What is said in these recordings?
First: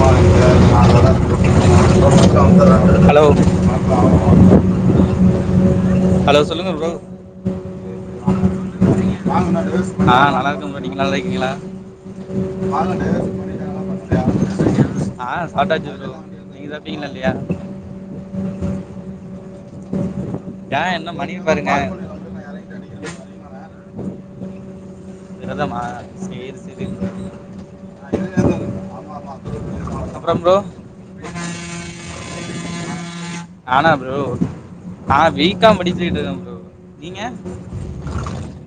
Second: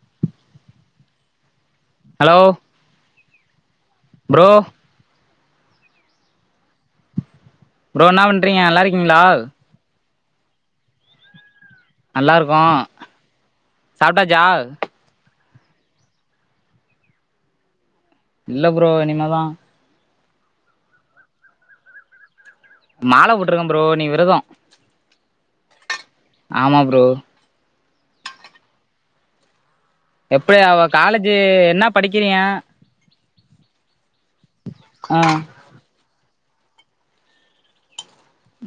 வாங்க hello hello bro hello சொல்லுங்க bro bro என்ன ஆ பண்றீங்க நல்லா இருக்கீங்களா நல்லா இருக்க ப்ரோ நீங்க நல்லா இருக்கீங்ளா நல்லாருக்கோ சாப்ட்டாச்சா அ சாப்ட்டாச்சு ப்ரோ நீங்க சாப்ட்டீங்ளா இல்லையா இல்ல ப்ரோ இனிமதா யா இன்னோ மணியப் பாருங்க மாலப் போட்ருக்க ப்ரோ இன்னைக்கி விரதோ விரதமா சரி ஆமா சரி ப்ரோ ஆமா மா எப்டி அவ காலேஜு என்னா படிக்கிறிங்க நானா ப்ரோ நா ஆ வீ காம் படிச்சிட்டுருக்க ப்ரோ நீங்க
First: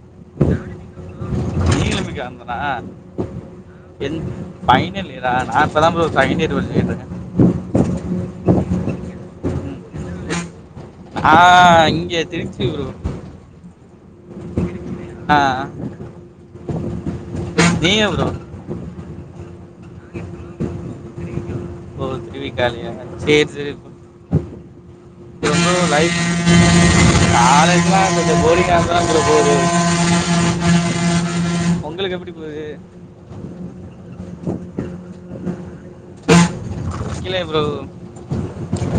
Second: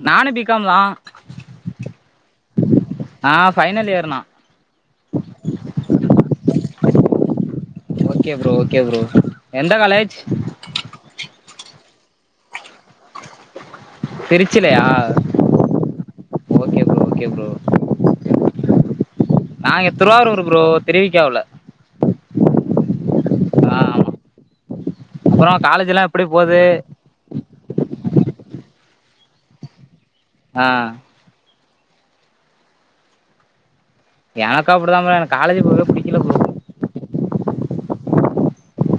நானு பீ காம் தா நீங்களு பீ காம் தானா ஆ ஃபைனல் இயர் எந் நா ஃபைனல் இயரா நா இப்ப தா ப்ரோ செகண்ட் இயர் படிச்சிட்டுருக்க ஓகே ப்ரோ ஓகே ப்ரோ எந்த காலேஜ் நா இங்க திருச்சி ப்ரோ திருச்சிலயா அ அ ஓகே ப்ரோ ஓகே ப்ரோ நீங்க ப்ரோ நா இங்க திருவாரூர் ப்ரோ திருவிக்காவுல ஓ திருவிக்காலயா சேரி சேரி ஆ ப்ரோ ஆமா அப்புறோ ப்ரோ காலேஜ் எல்லா லைட் எப்படி போது காலேஜ்லா [inaudible] அ உங்களுக்கு எப்டி போது எனக்கோ அப்டிதா ப்ரோ எனக்கு காலேஜு போவே புடிக்கல ப்ரோ இல்லயே புரோ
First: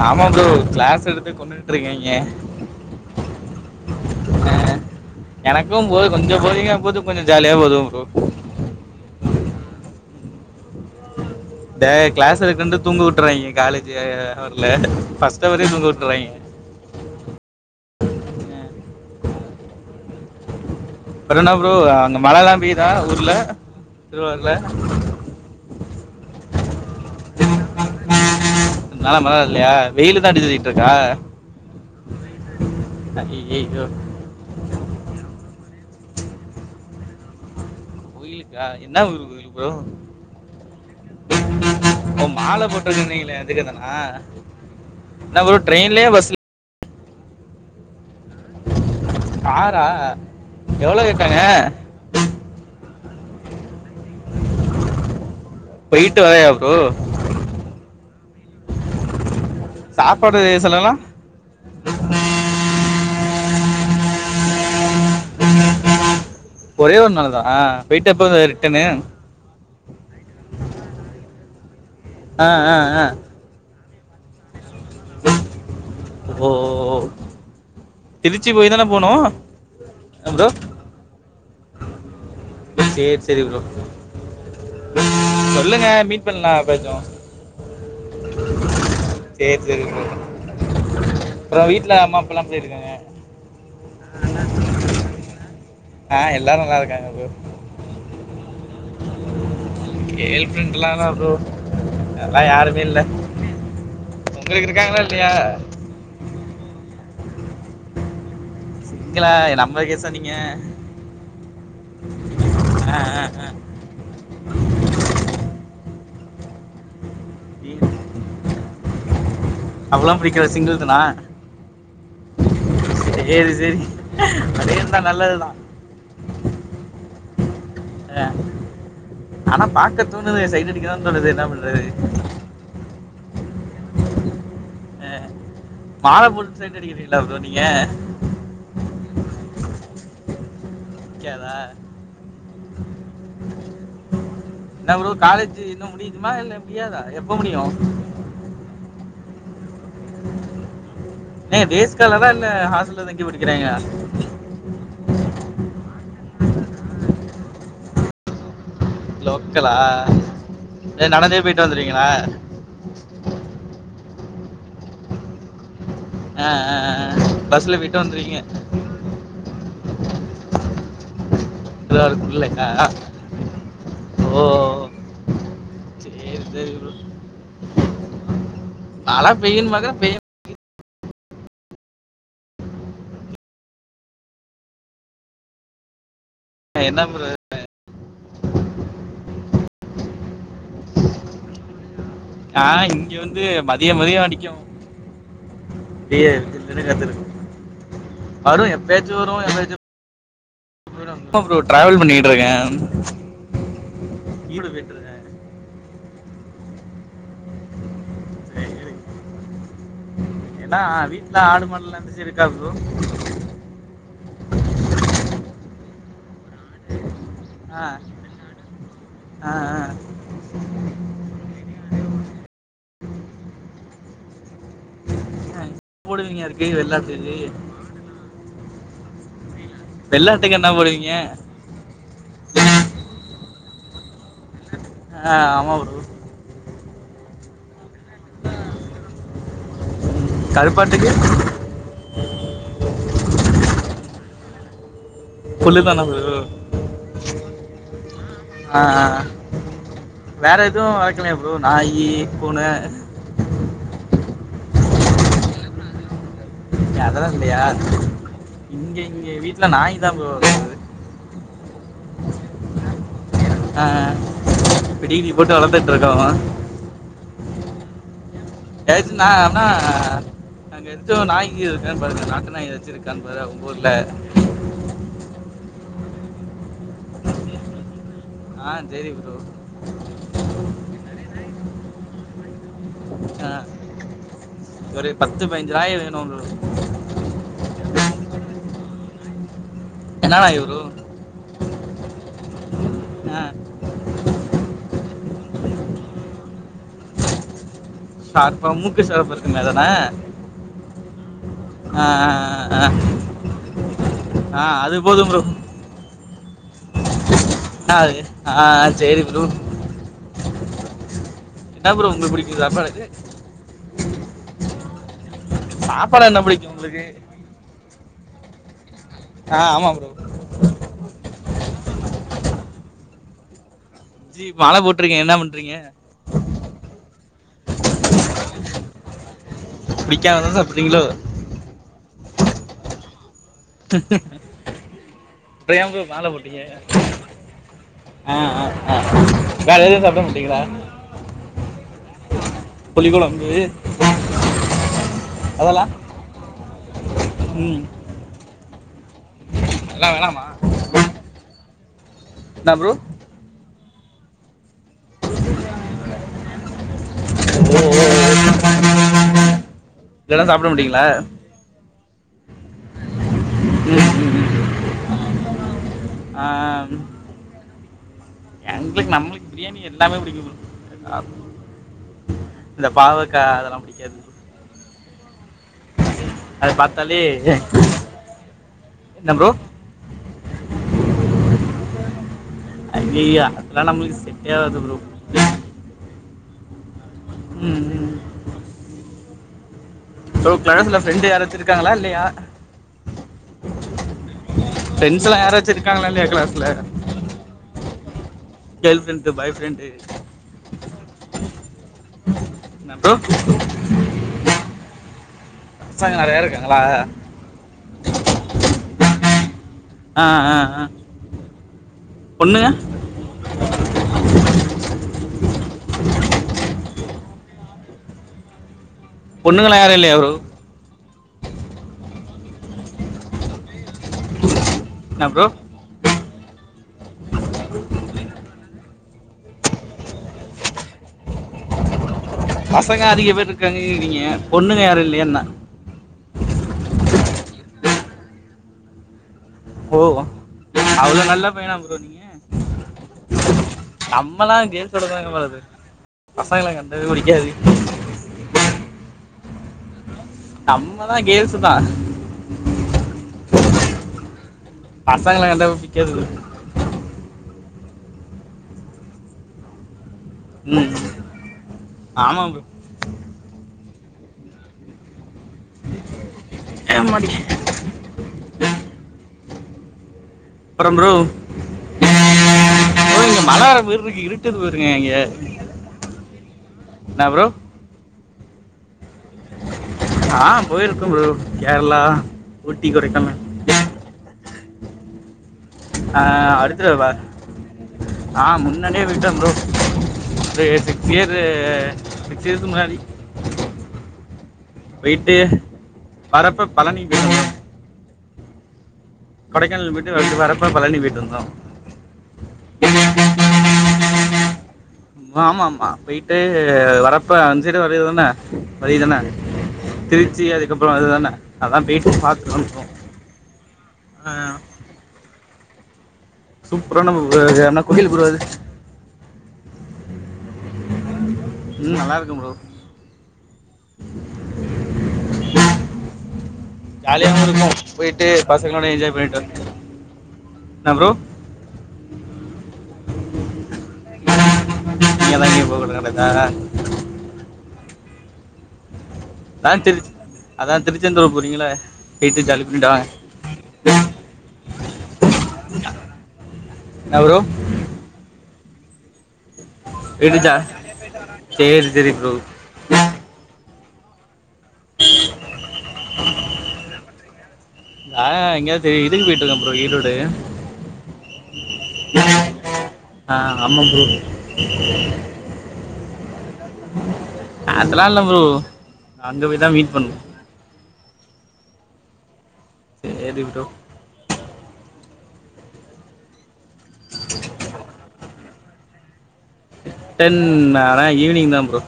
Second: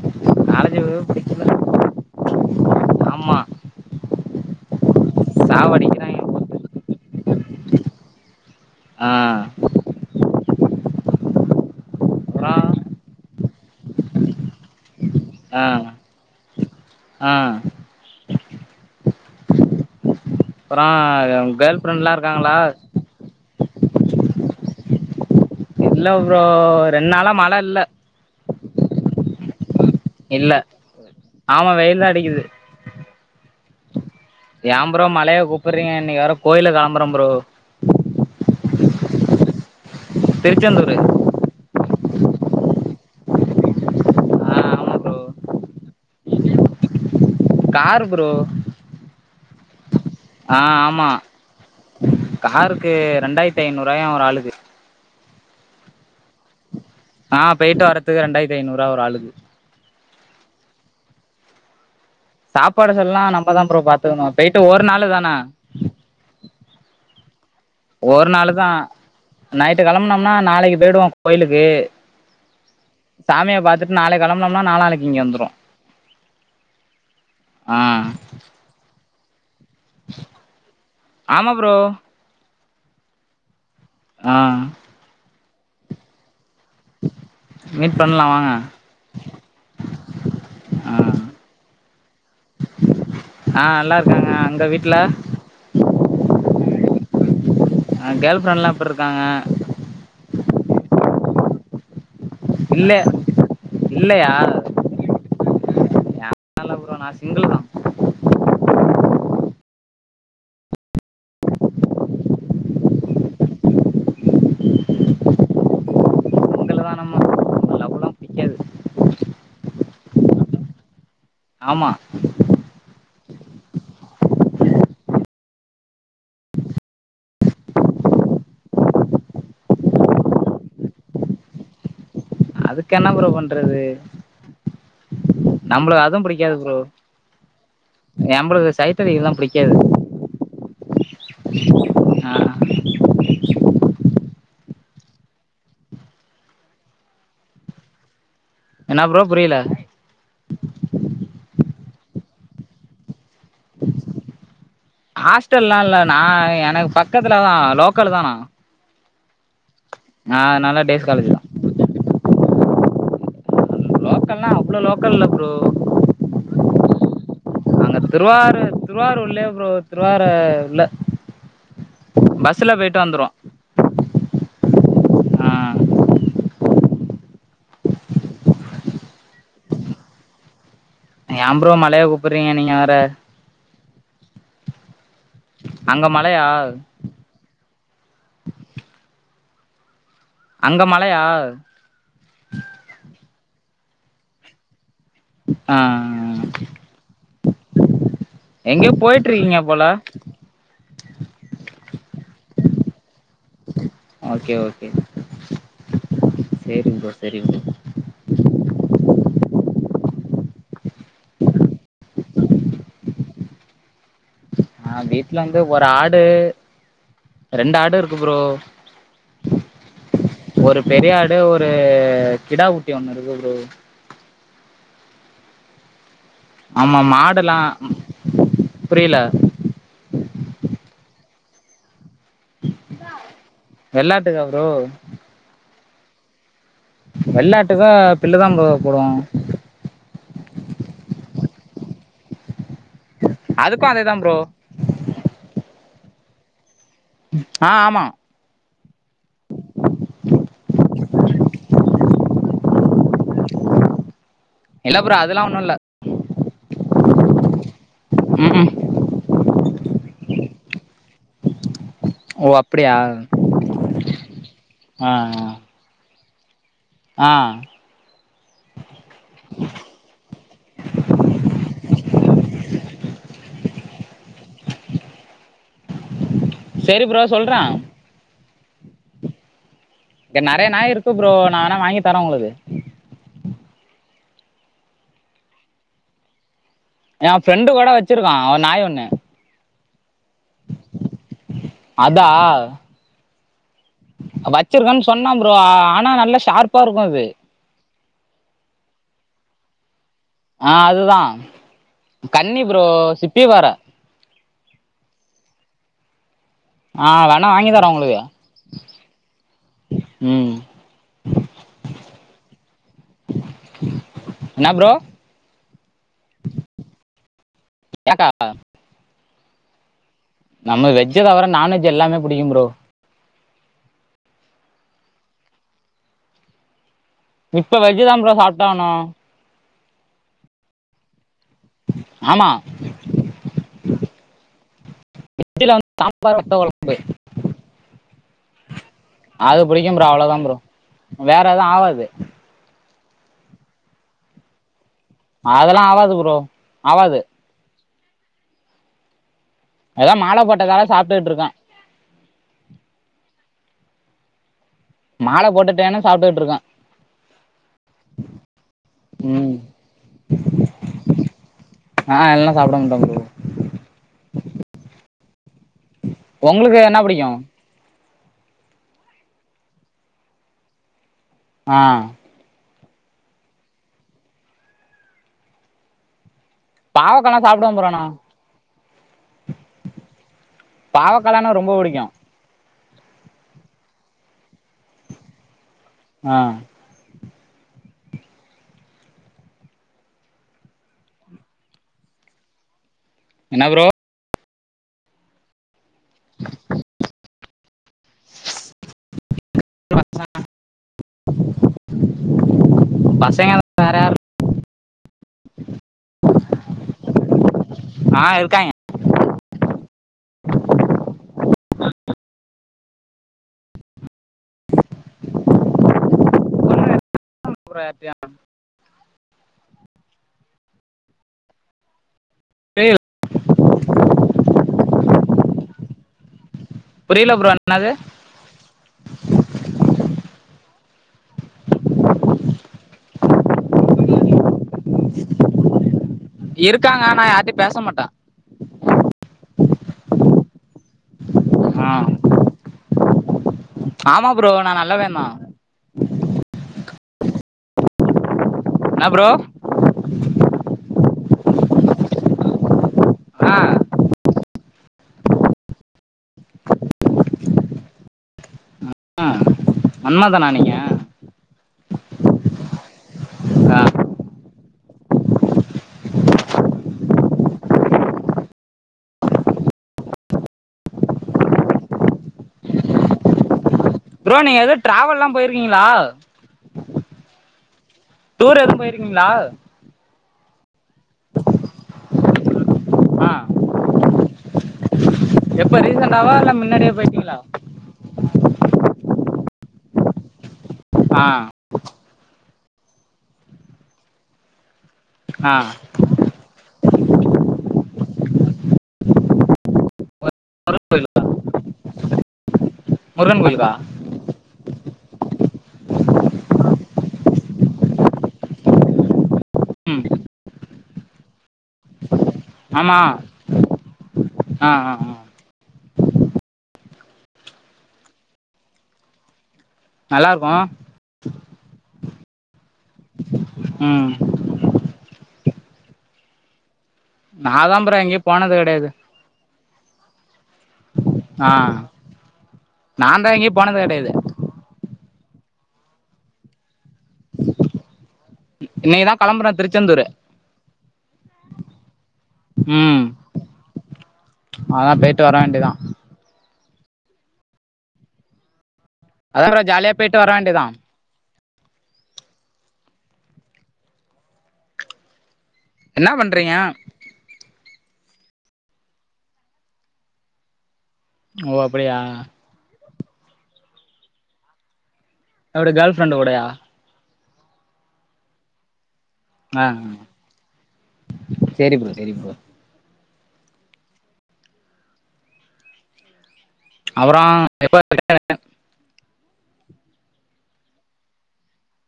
ஆமா புரோ காலேஜ் கிளாஸ் எடுத்து புடிக்கல கொண்டுட்டு இருக்காங்க ஆமா அ எனக்கு போது சாவடிக்கிறாங்க கொஞ்சம் போரிங்கா போது கொஞ்சம் ஜாலியா போவுது ப்ரோ ஆ ந்த கிளாஸ் அப்றோ எடுக்குறேன்ட்டு தூங்க உட்ராய்ங்க காலேஜ்ல அவர்ல ஃபஸ்ட் ஆ அவர்ரே தூங்க விட்டுறாங்க ஆ ஆ. அப்றஎனா ப்ரோ கேர்ள் ஃப்ரெண்ட்லா அங்க மழ இருக்காங்களா எல்லா பெயுதா ஊர்ல திருவாரூர்ல இல்ல ப்ரோ ரெண்டு நாளா மழ இல்ல நல்லா மழ இல்லையா வெயிலு தா இல்ல அடிச்சுதள்ளிட்டு இருக்கா ஆமா வெயில் தா அடிக்குது அய்யய்யோ ஏம் ப்ரோ மழைய கூப்புட்றீங்க இன்னக்கி வேற கோயிலுக் கெளம்புறே ப்ரோ கிளீனிக்கா என்ன ஊர் [unintelligible] புரோ திருச்செந்தூரு ஓ மால போட்டே சொன்னிங்களே அதுக்குதானா ஆ ஆமா என்ன ப்ரோ ட்ரெயின்லயா பஸ்ல கார் ப்ரோ காரா ஆ எவ்ளோ ஆமா கேட்டாங்க காருக்கு ரெண்டாயிர்த்தி ஐநூறாயா ஒரு ஆளுக்கு பொயிட்டு வரயா ப்ரோ ஆ போயிட்டு வர்றதுக்கு ரெண்டாயிர்த்தி ஐநூறுவா ஒரு ஆளுக்கு சாப்பாடு செலவுலா சாப்பாடு செலவ்லா நம்ப தா புரோ பாத்துக்கணு பொயிட்டு ஒரு நாளு தான ஒரே ஒரு நாள் தானா ஒரு நாளு தா நைட்டு கெளம்புனம்னா நாளக்கி போயிடுவோ கோயிலுக்கு அ அ அ சாமிய பாத்துட்டு நாளக்கி கெளம்புனம்னா நாலானக்கி இங்க வந்துருவோ ஓ ஆ திருச்சி போய் தானே போனு அ புரோ ஆமா ப்ரோ சேரி சேரி ப்ரோ ஆ சொல்லுங்க மீட் பண்லா எப்பயாச்சு மீட் பண்லா வாங்க சேர் சேரி ப்ரோ ஆ அப்பறொ வீட்ல அம்மா அப்பாலா எப்டி இருக்காங்க ஆ நல்லா இருக்காங்க அங்க வீட்ல ஆ எல்லாரு நல்லா இருக்காங்க ப்ரோ அ கேள் ஃப்ரெண்ட்லா எப்டி இருக்காங்க கேள் ஃப்ரெண்டுலா இலா ப்ரோ அதெல்லா யாருமே இல்ல இல்லயா உங்களுக்கு இருக்காங்களா இல்லையா அது இல்ல ப்ரோ நா சிங்குள் ப்ரோ சிங்குளா நம்ம கேசா நீங்க அ அ அ சிங்கிள் தா நம்ம லவ்லா புடிக்காது [unintelligible] சிங்கிள் தனா ஆமா சேரி சேரி அப்டே இருந்தா நல்லதுதா அ ஆனா பாக்க தோணுதே சைட்டு் அடிக்கதா தோணுது என்னா பண்றது அதுக்கு என்ன புரோ பண்றது அ நம்மளுக்கு மால போட்டுட் சைட் அடிக்கிறீங்களா ப்ரோ நீங்க ஏ ப்ரோ இந்த சைட் அடிக்கிறதுல புடிக்காது புடிக்காதா ஆ என்ன ப்ரோ காலேஜ் இன்னொ முடியுதுமா இல்ல முடியாதா எப்ப முடியு என்னா ப்ரோ புரியல அண்ணே டேஸ் கலரா இல்ல ஹாஸ்டல்ல தங்கி படிக்கிறேங்கெளா ஹாஸ்டல்லா இல்ல நா எனக்கு பக்கத்துல தா லோக்கல் தானா லோக்கலா நா அதுனால டேஸ் காலேஜு தா [unintelligible] வந்ருவீங்களா லோக்கல்னா அவ்ளோ லோக்கல் இல்ல ப்ரோ அ அ அ அங்க திருவாரூர் திருவாரூர்ல ப்ரோ திருவாரூர் இல்ல திருவாரூர் குள்ள [unintelligible] ஓ ஆ சேரி சேரி ப்ரோ மழை பெய்யும் பாக்குறேபெய் ஏ ப்ரோ மழைய கூப்ட்றிங்க நீங்க வேற அங்க மழயா என்ன ப்ரோ அங்க மழயா அ இங்க வந்து மதிய மதிய அடிக்கு ஆ [unintelligible] காத்துருக்கு வரு எங்கயோ எப்பயாச்சு போயிட்டு வரும் இருக்கீங்க எப்பயாச்சு போவு போல இப்ப ப்ரோ டிராவல் பண்ணிட்டு இருக்கே ஓகே ஓகே சரி்ங்க ப்ரோ சரிங்கப்ரோ சரி ஏன்னா வீட்ல ஆடு மாடுல்ல இருந்துச்சு இருக்கா ப்ரோ அ வீட்டுல வந்து ஒரு ஆடு ரெண்டு ஆ ஆடு இருக்கு ப்ரோ ஆ ஆ ஒரு பெரியாடு ஒரு கிடாகுட்டி ஒண்ணு இருக்கு ப்ரோ [unintelligible] ஆமா வெள்ளாட்டுக்கு மாடெல்லா புரியல வெள்ள ஆட்டுக்கு என்ன போடுவீங்க வெள்ளாட்டுக்கா ப்ரோ அ ஆமா ப்ரோ வெள்ளாட்டுக்கு பிள்ளுதா ப்ரோ போடுவோ கருப்பாட்டுக்கு அதுக்கு அதேதா ப்ரோ புல்லு தான ப்ரோ ஆ ஆமா அ அ வேற எது வளக்கலயா ப்ரோ நாயி பூன இல்ல ப்ரோ அதெல்லா ஒண்ணு இல்ல இ அதெல்லா இல்லயா ம் ம் இங்க இங்க வீட்ல நாய் தா ப்ரோ ஓ அப்டியா அ அ இப்ப தீனீ போட்டு வளத்து இருக்கோமா அ ஏதாச்சு நா ஆனா நாங்க [unintelligible] நாயி இருக்கான்னு பாரு நாட்டு நாய் வச்சிருக்கா பாரு உங்க ஊர்ல செரி ப்ரோ சொல்ற அ சரி ப்ரோ இங்க நெறைய நாய் இருக்கு ப்ரோ நா வேனா வாங்கி தாரே உங்களுக்கு அ ஒரு பத்து பதி்னைஞ்சு நாய் வேணு ப்ரோ எ ஃப்ரெண்டு கூட வச்சிருக்கா ஒரு நாய் ஒண்ணு என்ன நாய் ப்ரோ அதா வச்சிருக்கான்னு சொன்னா ப்ரோ ஆனா நல்லா ஷார்ப்பா இருக்கு அது ஷார்ப்பா மூக்கு ஷார்ப்பா இருக்குமே அதான ஆ அதுதா அ கன்னி அ ப்ரோ அ சிப்பி வேற அ அது போதும் புரோ ஆ வேணா வாங்கி தரே உங்களுக்கு அ அ சேரி ப்ரோ ம் ம் இதா ப்ரோ உங்களுக்கு பிடிக்குது அப்றோ எனக்கு என்ன ப்ரோ சாப்பாடு என்ன பிடிக்கு உங்களுக்கு ஏன்க்கா ஆ ஆமா ப்ரோ நம்ம வெஜ்ஜ தவிர நான்வெஜ் எல்லாமே புடிக்கு ப்ரோ ஜி மால போட்டுருக்க என்ன பண்றீங்க இப்ப வெஜ்தா ப்ரோ சாப்ட்டு ஆகணு பிடிக்காத தா சாப்ரிங்களோ ஆமா இப்ப ஏ வந்து ப்ரோ மால சாம்பார் வத்த போட்டீங்க குழம்பு ஆ ஆ ஆ அது வேற பிடிக்கும் எதுவுமே ப்ரோ சாப்ட அவ்வளோதான் ப்ரோ மாட்டிங்களா வேற எதும் ஆவாது புளி கொழம்பு அதெல்லா ஆவாது ப்ரோ ஆவாது ம் எதோ அதெல்லாம் மால வேணாமா போட்டதால சாப்ட்டுட்டு இருக்கோ என்ன ப்ரோ மால போட்டுட்டேன்னு சாப்பிட்டுட்டு இருக்கோ ம் இல்லனா சாப்ட மாட்டீங்களா ஆ இல்லனா சாப்பிட மாட்டே ப்ரோ [inaudible] ஒங்களுக்கு என்ன ஆ புடிக்கு எங்களுக்கு நம்மளுக்கு பிரியாணி எல்லாமே பிடிக்கு [unintelligible] ஆ இந்த பாவக்கா அதெல்லா பிடிக்காது ப்ரோ அத பாத்தாலே பாவக்காலாம் இது சாப்பிடுவேன் என்ன ப்ரோ பாவக்காலா எனக் ரொம்ப புடிக்கு அய்யய்யோ அதலா நம்ளுக்கு செட்டெ ஆகாது ப்ரோ ஆ ம் ம் சோ கிளாஸ்ல ஃப்ரெண்டு் யாராச்சி இருக்காங்களா இல்லயா என்ன ப்ரோ ஃப்ரண்ட்ஸ் எல்லா யாராச்சு இருக்காங்களா இல்லயா கிளாஸ்ல கேர்ள் ஃப்ரெண்டு் பாய் ஃப்ரெண்டு என்ன ப்ரோ பசங்க எல்லா வேறயாரு இல்ல பசங்க நறயா இருக்காங்கலா அ ஆ இருக்காங்கே ஆ ஆ ஆ பொண்ணு அப்றோ யார்ட்டயா பொண்ணுங்கலா யாரு இல்லயா ப்ரோ டே என்ன ப்ரோ புரில ப்ரோ என்னாது பசங்க அதிகம் பேர் இருக்காங்கறீங்க பொண்ணுங்க யாரும் இல்லையா என்ன இருக்காங்க ஆனா யார்கிட்டையும் அதிகம் பேச மாட்டாங்க ஓ அவ்ளோ நல்ல பையனா ஆ புரோ நீங்க ஆமா ப்ரோ நா நம்மெலாம் நல்லவன் தா கேர்ள்ஸ்யோடதாங்க பழகறது பசங்க எல்லாம் கண்டா புடிக்காது என்ன புரோ நம்மெலா கேர்ள்ஸ் தான் ஆ பசங்கள கண்டா புடிக்கவே புடிக்காது மன்மதனா நீ உம் ஆமா புரோ ஆ எம்மா டி அப்புறம் புரோ ஏ இங்க மழ வர மாதிரி இருக்கு புரோ இருட்டுது நீங்க எதும் போயிருங்க இங்கே டிராவெல்லாம் போயிருக்கீங்களா என்ன ப்ரோ டூர் எதும் போயிருக்கீங்களா ஆ போயிருக்கோம் புரோ கேரளா ஊட்டி ஆ கொடைக்கானல் எப்ப அ ரீசெண்டாவா இல்ல அடுத்த முன்னாடியே தடவ போயிட்டீங்களா ஆ முன்னாடியே விட்டோம் புரோ இப்ப எட்டு ஆ கேரு நிச்சியத்துக்கு முன்னாடி போயிட்டு ஆ வரப்ப பழனி போயிரு கொடைக்கானல் போயிட்டு வந்து வரப்ப பழனி கோயில் போயிட்டு வந்தோம் முருகன் கோயிலுக்கா ஆமாமா போயிட்டு வரப்ப அஞ்சர வழிதானே வழி தானே ம் திருச்சி அதுக்கப்புறம் அதுதானே அதான் போயிட்டு பாத்துட்டு வந்துட்டோம் மா ஆ ஆ ஆ ஆ சூப்பரா நம்ப ஆனா கோயில் புரோ அது நல்லாருக்கோம் ம் நல்லாருக்கோம் புரோ ம் ஜாலியா தான் நா தா இருக்கும் ப்ரோ எங்கேயு போயிட்டு போனது கெடையாது பசங்களோட என்ஜாய் பண்ணிட்டு வந்து என்ன புரோ ஆ நான் தான் எங்கேயும் போனது கெடையாது நீங்க எங்கயாச்சும் போக கடைக்கா [unintelligible] இன்னைக்கு தான் கெளம்புறோம் திருச்செந்தூரு அதான் திருச்செந்தூர் போறீங்கெல்ல போயிட்டு ஜாலி பண்ணிட்டு வாங்க அதான் போயிட்டு வர வேண்டியது தான் என்ன புரோ அதான் புரோ ஜாலியா போயிட்டு வர வேண்டியது தான் சரி போயிட்டு வர சேரி சேரி புரோ என்னா பண்றீங்க நான் எங்கயாச்சும் இதுக்கு போயிட்டு இருக்கோம் புரோ ஈரோடு ஓ அப்படியா ஆ ஆமா புரோ எப்படி கேர்ள் ஃப்ரண்ட் கூட யா அதலா இல்ல ப்ரோ அங்க போய் ஆ தா மீட் பண்ணு சேரி ப்ரோ சேரி ப்ரோ சேரி ப்ரோ அப்பறோ [unintelligible] டென் ஆனா ஈவ்னிங் தா ப்ரோ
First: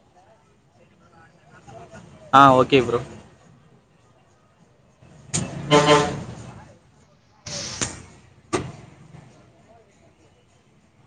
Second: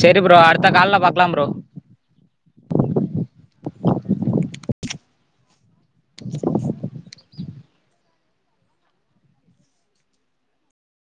செரி ப்ரோ அடுத்த கால்ல பாக்லா ப்ரோ ஆ ஓகே ப்ரோ